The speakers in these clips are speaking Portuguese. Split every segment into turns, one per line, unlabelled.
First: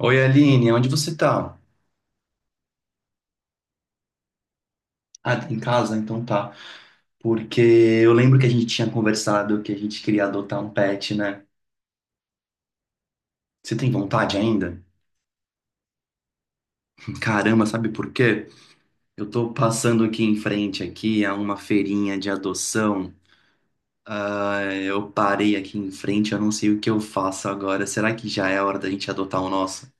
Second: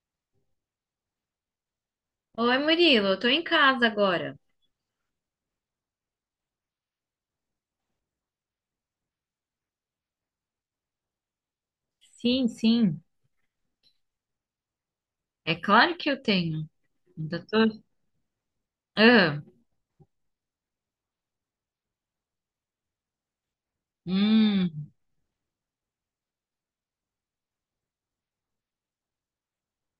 Oi, Aline, onde você tá?
Oi, Murilo, eu tô em casa agora.
Ah, tá em casa? Então tá. Porque eu lembro que a gente tinha conversado que a gente queria adotar um pet, né?
Sim, sim.
Você tem vontade ainda?
É claro que eu tenho. Ainda
Caramba,
tô...
sabe por quê? Eu
Ah,
tô passando aqui em frente aqui a uma feirinha de adoção.
hum,
Eu parei aqui em frente, eu não sei o que eu faço agora. Será que já é a hora da gente adotar o nosso?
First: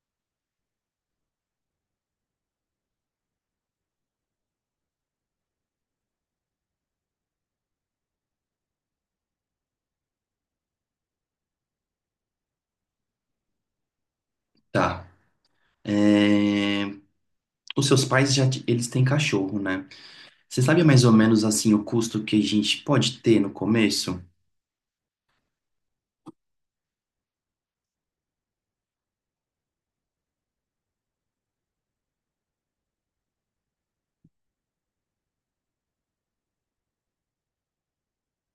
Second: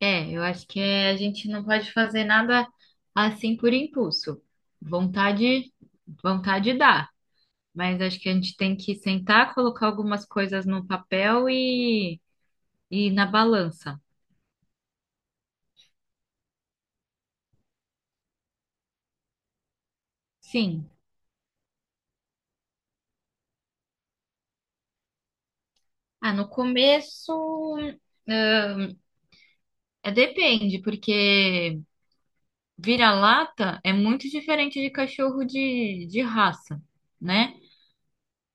eu acho que a gente não pode fazer nada assim por impulso. Vontade, vontade dá, mas acho que a gente tem que sentar, colocar algumas coisas no papel e na balança.
Tá. É, os seus pais já eles têm cachorro, né? Você sabe
Sim.
mais ou menos assim o custo que a gente pode ter no começo?
Ah, no começo, é, depende, porque vira-lata é muito diferente de cachorro de raça, né?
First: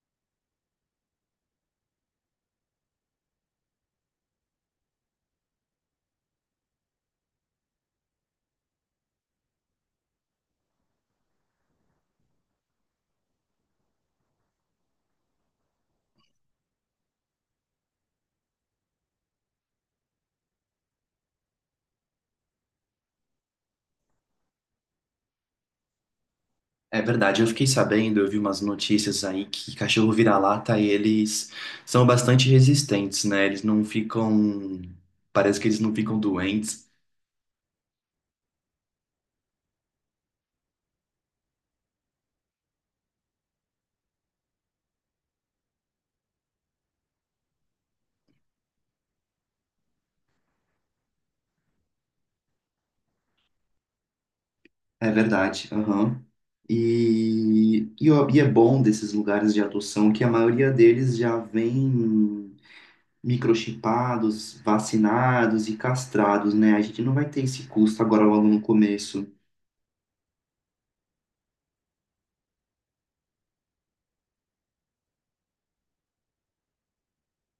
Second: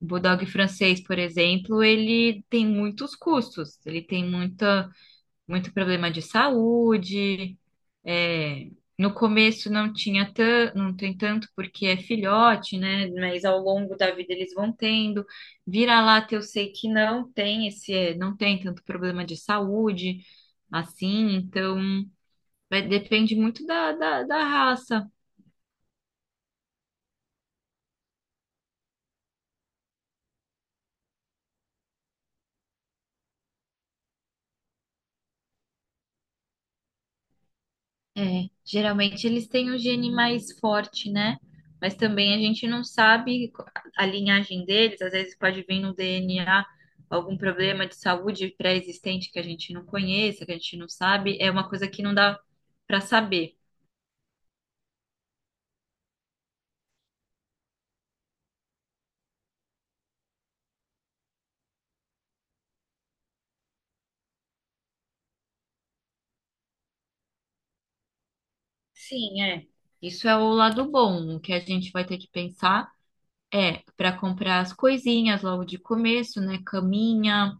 O Bulldog francês, por exemplo, ele tem muitos custos, ele tem muita, muito problema de saúde. É, no começo não tinha tan, não tem tanto porque é filhote, né? Mas ao longo da vida eles vão tendo. Vira-lata eu sei que não tem esse, é, não tem tanto problema de saúde assim, então vai- depende muito da, da raça.
É verdade, eu fiquei sabendo, eu vi umas notícias aí que cachorro vira-lata, eles são bastante resistentes, né? Eles não ficam. Parece que eles não ficam doentes.
É, geralmente eles têm o gene mais forte, né? Mas também a gente não sabe a linhagem deles, às vezes pode vir no DNA algum problema de saúde pré-existente que a gente não conheça, que a gente não sabe, é uma coisa que não dá para saber.
É verdade, aham. Ó, e é bom desses lugares de adoção que a maioria deles já vem microchipados, vacinados e castrados, né? A gente não vai ter esse custo agora logo no começo.
Sim, é. Isso é o lado bom, o que a gente vai ter que pensar é para comprar as coisinhas logo de começo, né? Caminha,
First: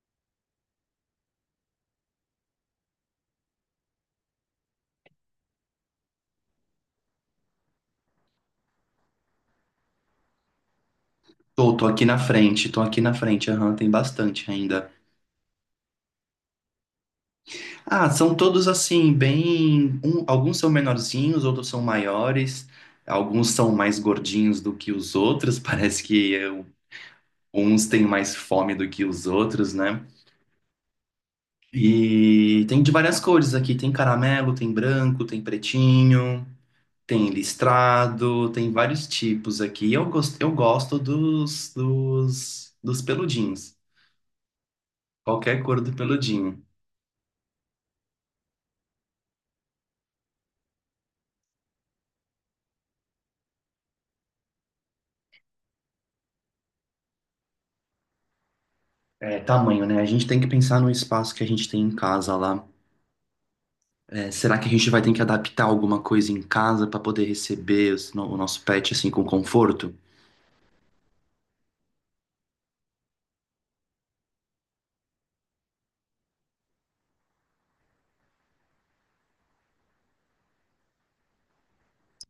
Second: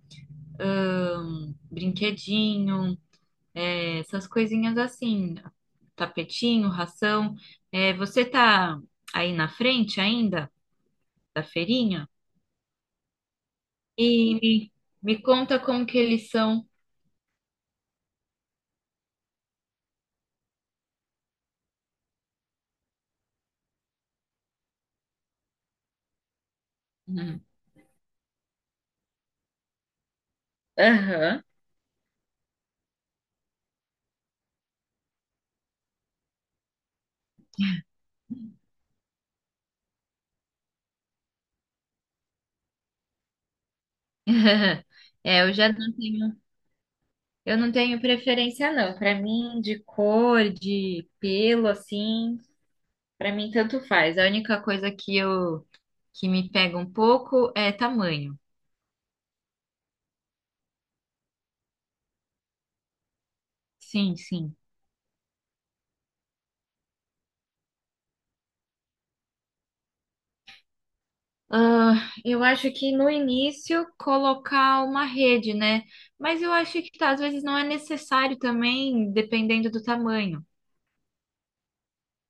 brinquedinho, é, essas coisinhas assim, tapetinho, ração. É, você tá aí na frente ainda da
Tô, tô aqui
feirinha?
na frente, aham, tem
E
bastante
me,
ainda.
me conta como que eles são.
Ah, são todos assim, bem. Alguns são menorzinhos, outros são maiores, alguns são mais gordinhos do que os outros, parece que
Uhum.
uns têm mais fome do que os outros, né?
Aham.
E tem de várias cores aqui: tem caramelo, tem branco, tem pretinho, tem listrado, tem vários tipos aqui. Eu gosto dos peludinhos,
É, eu
qualquer
já
cor do
não tenho,
peludinho.
eu não tenho preferência não. Para mim, de cor, de pelo, assim, para mim tanto faz. A única coisa que me pega um pouco é tamanho.
É, tamanho, né? A gente tem que pensar no espaço que a gente tem em casa lá.
Sim,
É,
sim.
será que a gente vai ter que adaptar alguma coisa em casa para poder receber os o nosso pet assim com conforto?
Ah, eu acho que no início colocar uma rede, né? Mas eu acho que tá, às vezes não é necessário também, dependendo do tamanho.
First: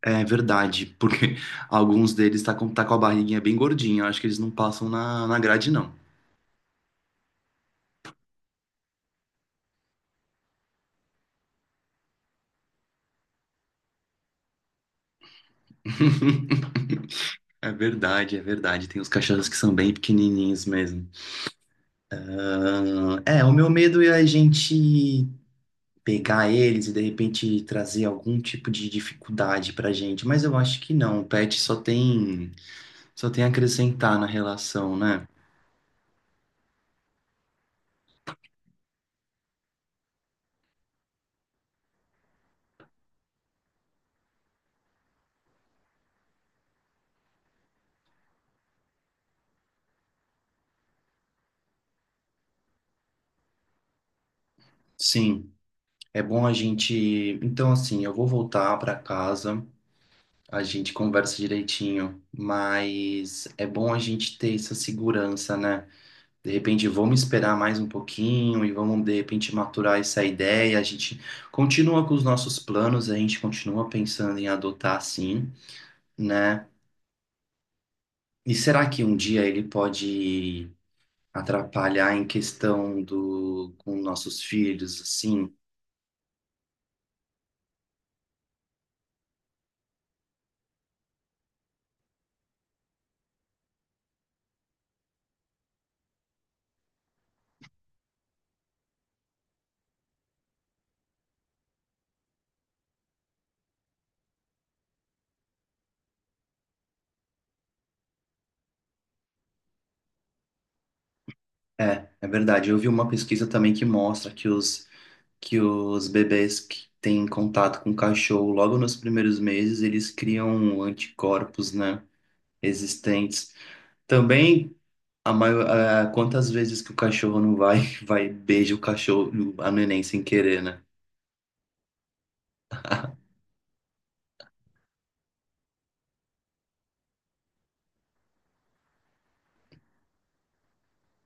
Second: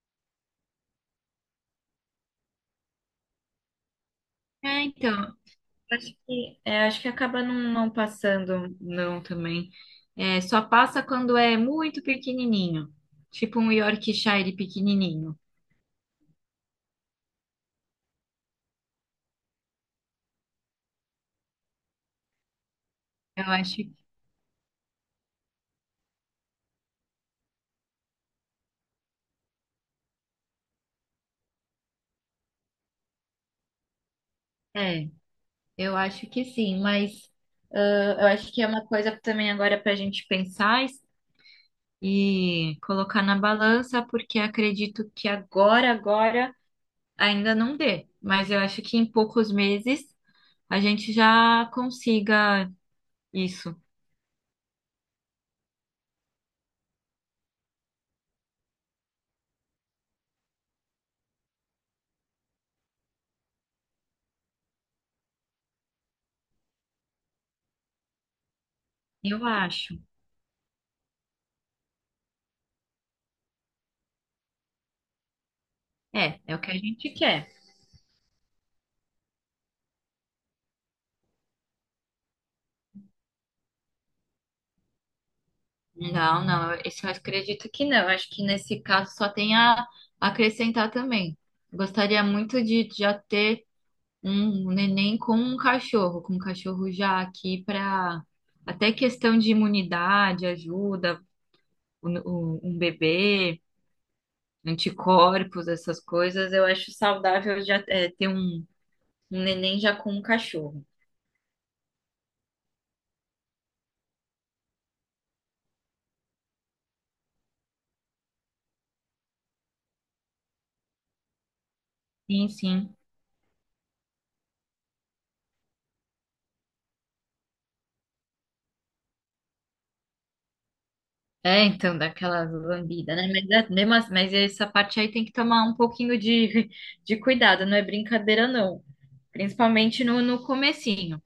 É verdade, porque alguns deles tá com a barriguinha bem gordinha. Eu acho que eles não
É,
passam na,
então,
na grade, não.
acho que, é, acho que acaba não, não passando, não, também. É, só passa quando é muito pequenininho, tipo um Yorkshire pequenininho.
É verdade, é verdade. Tem os cachorros que são bem pequenininhos mesmo. Ah, é,
Eu
o meu
acho que
medo é a gente pegar eles e de repente trazer algum tipo de dificuldade pra gente, mas eu acho que não. O pet só tem a acrescentar na relação,
é,
né?
eu acho que sim, mas eu acho que é uma coisa também agora para a gente pensar e colocar na balança, porque acredito que agora, agora ainda não dê. Mas eu acho que em poucos meses a gente já consiga isso.
Sim. É bom a gente. Então, assim, eu vou voltar para casa, a gente conversa direitinho, mas é bom a gente ter essa segurança, né? De repente, vamos esperar mais um pouquinho e vamos, de
Eu
repente, maturar
acho.
essa ideia. A gente continua com os nossos planos, a gente continua pensando em adotar, sim,
É, é o
né?
que a gente quer.
E será que um dia ele pode atrapalhar em questão do com nossos filhos, assim?
Não, não, eu- isso eu acredito que não. Eu acho que nesse caso só tem a acrescentar também. Gostaria muito de já ter um neném com um cachorro já aqui para até questão de imunidade, ajuda, o- um bebê, anticorpos, essas coisas, eu acho saudável já é, ter um, um neném já com um cachorro.
É, é verdade. Eu vi uma pesquisa também que mostra que os bebês que têm contato com cachorro logo nos primeiros meses, eles criam anticorpos, né,
Sim, sim.
existentes. Também a maior, quantas vezes que o cachorro não vai vai e beija o cachorro, a neném sem querer, né?
É, então, daquela lambida, né? Mas, é- mesmo assim- mas essa parte aí tem que tomar um pouquinho de, de cuidado, não é brincadeira, não. Principalmente no, no comecinho.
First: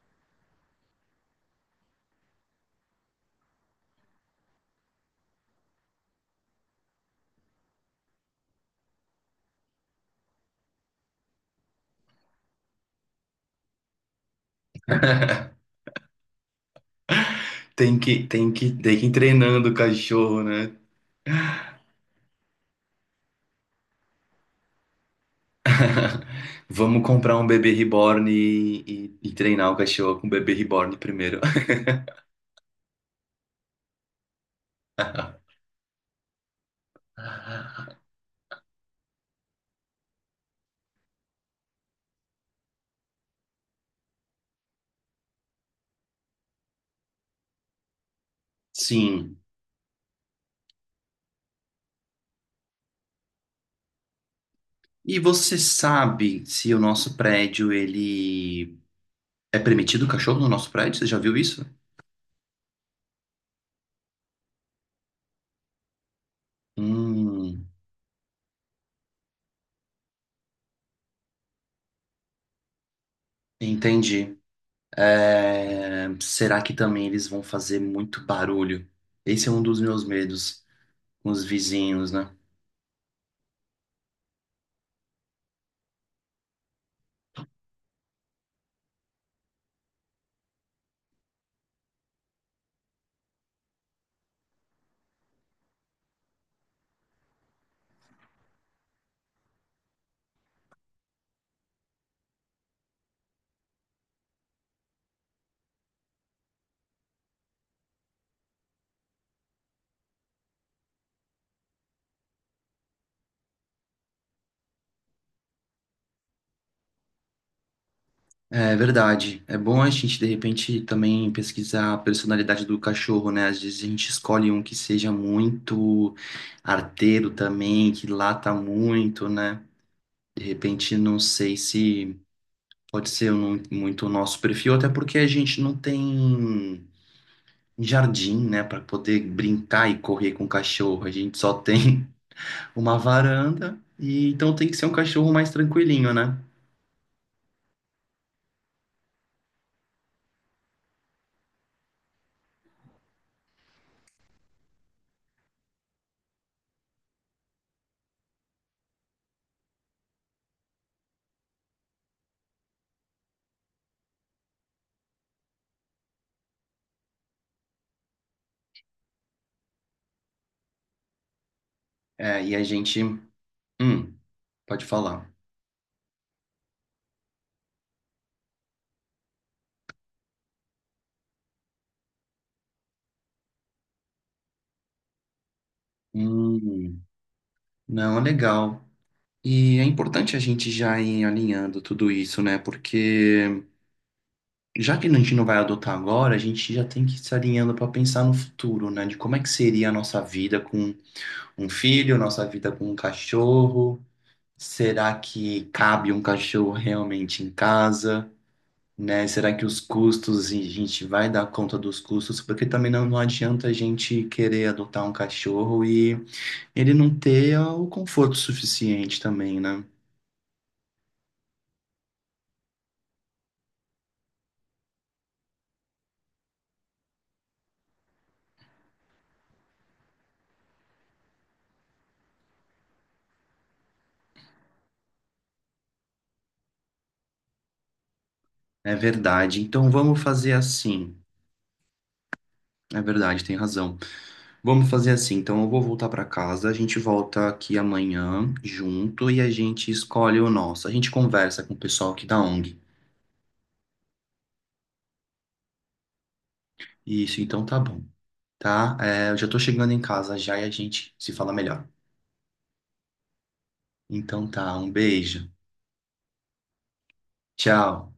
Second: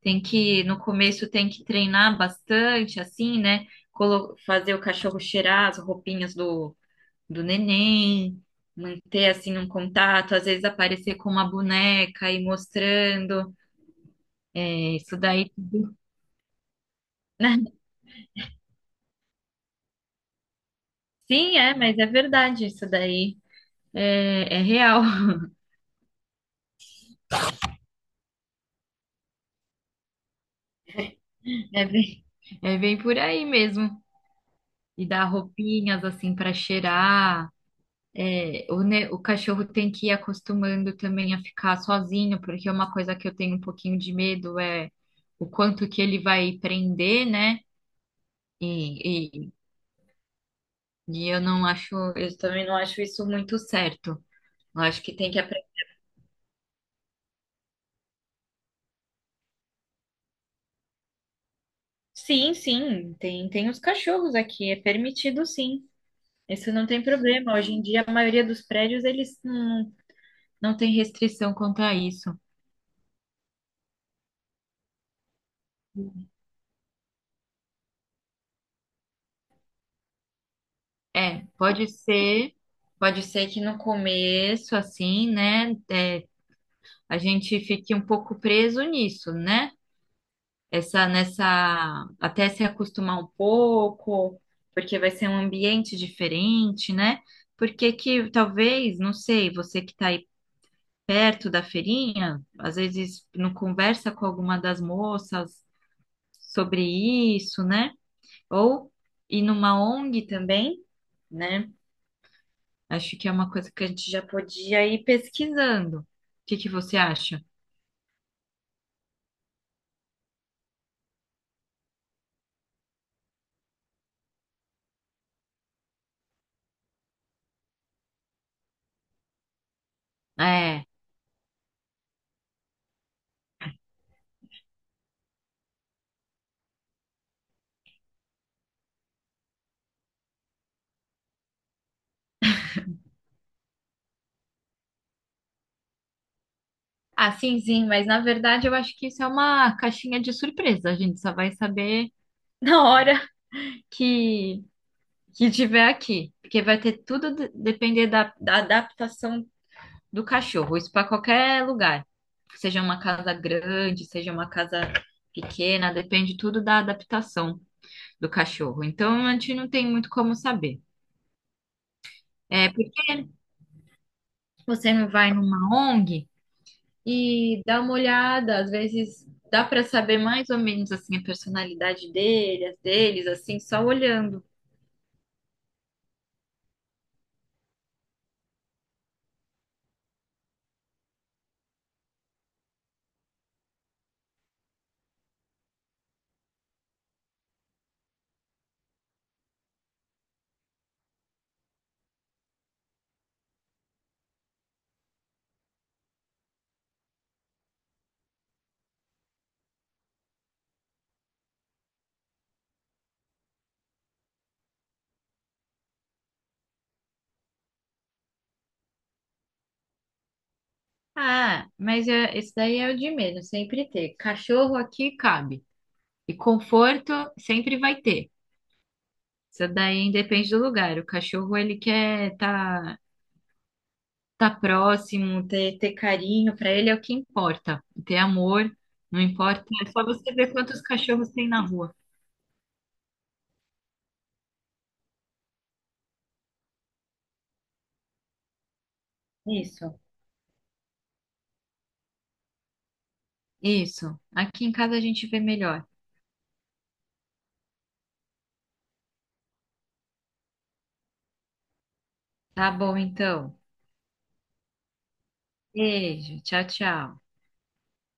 Tem que, no começo tem que treinar bastante, assim, né? Colo- fazer o cachorro cheirar as roupinhas do, do neném, manter assim um contato, às vezes aparecer com uma boneca e mostrando. É, isso daí, né?
Tem que ir treinando o cachorro, né?
Sim, é, mas é verdade, isso daí é, é real.
Vamos comprar um bebê reborn e treinar o cachorro com o bebê reborn primeiro.
É bem, é bem por aí mesmo. E dar roupinhas assim para cheirar. É, o, ne- o cachorro tem que ir acostumando também a ficar sozinho, porque uma coisa que eu tenho um pouquinho de medo é o quanto que ele vai prender, né?
Sim.
E, e eu não acho, eu também não acho isso muito certo. Eu acho que
E
tem que
você
aprender.
sabe se o nosso prédio ele, é permitido o cachorro no nosso prédio? Você já viu isso?
Sim, sim, tem, tem os cachorros aqui, é permitido sim. Isso não tem problema.
Hum,
Hoje em dia, a maioria dos prédios, eles não, não tem restrição quanto a isso.
entendi. É, será que também eles vão fazer muito barulho? Esse é um dos meus medos com
É,
os vizinhos, né?
pode ser que no começo, assim, né, é, a gente fique um pouco preso nisso, né? essa nessa até se acostumar um pouco, porque vai ser um ambiente diferente, né? Porque que talvez, não sei, você que está aí perto da feirinha, às vezes não conversa com alguma das moças sobre isso, né? Ou ir numa ONG também, né? Acho que é uma coisa que a gente já podia ir pesquisando. O que que você acha?
É verdade. É bom a gente, de repente, também pesquisar a personalidade do cachorro, né? Às vezes a gente escolhe um que seja muito arteiro também, que lata muito, né? De
É.
repente, não sei se pode ser muito o nosso perfil, até porque a gente não tem. Em jardim, né, para poder brincar e correr com o cachorro. A gente só tem uma varanda e então tem que ser um cachorro mais tranquilinho, né?
Ah, sim, sim, mas na verdade eu acho que isso é uma caixinha de surpresa. A gente só vai saber na hora que, que tiver aqui. Porque vai ter tudo de- depender da, da adaptação do cachorro. Isso para qualquer lugar. Seja uma casa grande, seja uma casa pequena, depende tudo da adaptação do cachorro. Então a gente não tem muito como saber.
É, e a
É
gente,
porque
hum, pode
você não
falar.
vai numa ONG. E dá uma olhada, às vezes dá para saber mais ou menos assim a personalidade dele, as deles, assim, só olhando.
Hum, não, é legal. E é importante a gente já ir alinhando tudo isso, né? Porque já que a gente não vai adotar agora, a gente já tem que se alinhando para pensar no futuro, né? De como é que seria a nossa vida com um filho, nossa vida com um cachorro. Será que cabe um cachorro realmente em casa, né? Será que os custos, a gente vai dar conta dos custos? Porque também não, não adianta a gente querer adotar um cachorro e ele não ter o conforto suficiente também, né?
Ah, mas é, esse daí é o de menos, sempre ter. Cachorro aqui cabe. E conforto sempre vai ter. Isso daí depende do lugar. O cachorro ele quer tá próximo, ter, ter carinho, para ele é o que importa. Ter amor,
É
não
verdade.
importa.
Então
É só
vamos
você
fazer
ver quantos
assim.
cachorros tem na rua.
É verdade, tem razão. Vamos fazer assim. Então eu vou voltar para casa, a gente volta aqui amanhã junto e a gente
Isso.
escolhe o nosso. A gente conversa com o pessoal aqui da ONG.
Isso. Aqui em casa a gente vê melhor.
Isso, então tá bom. Tá? É, eu já tô chegando em casa já e a gente se fala melhor.
Tá bom, então.
Então tá, um beijo.
Beijo. Tchau, tchau.
Tchau.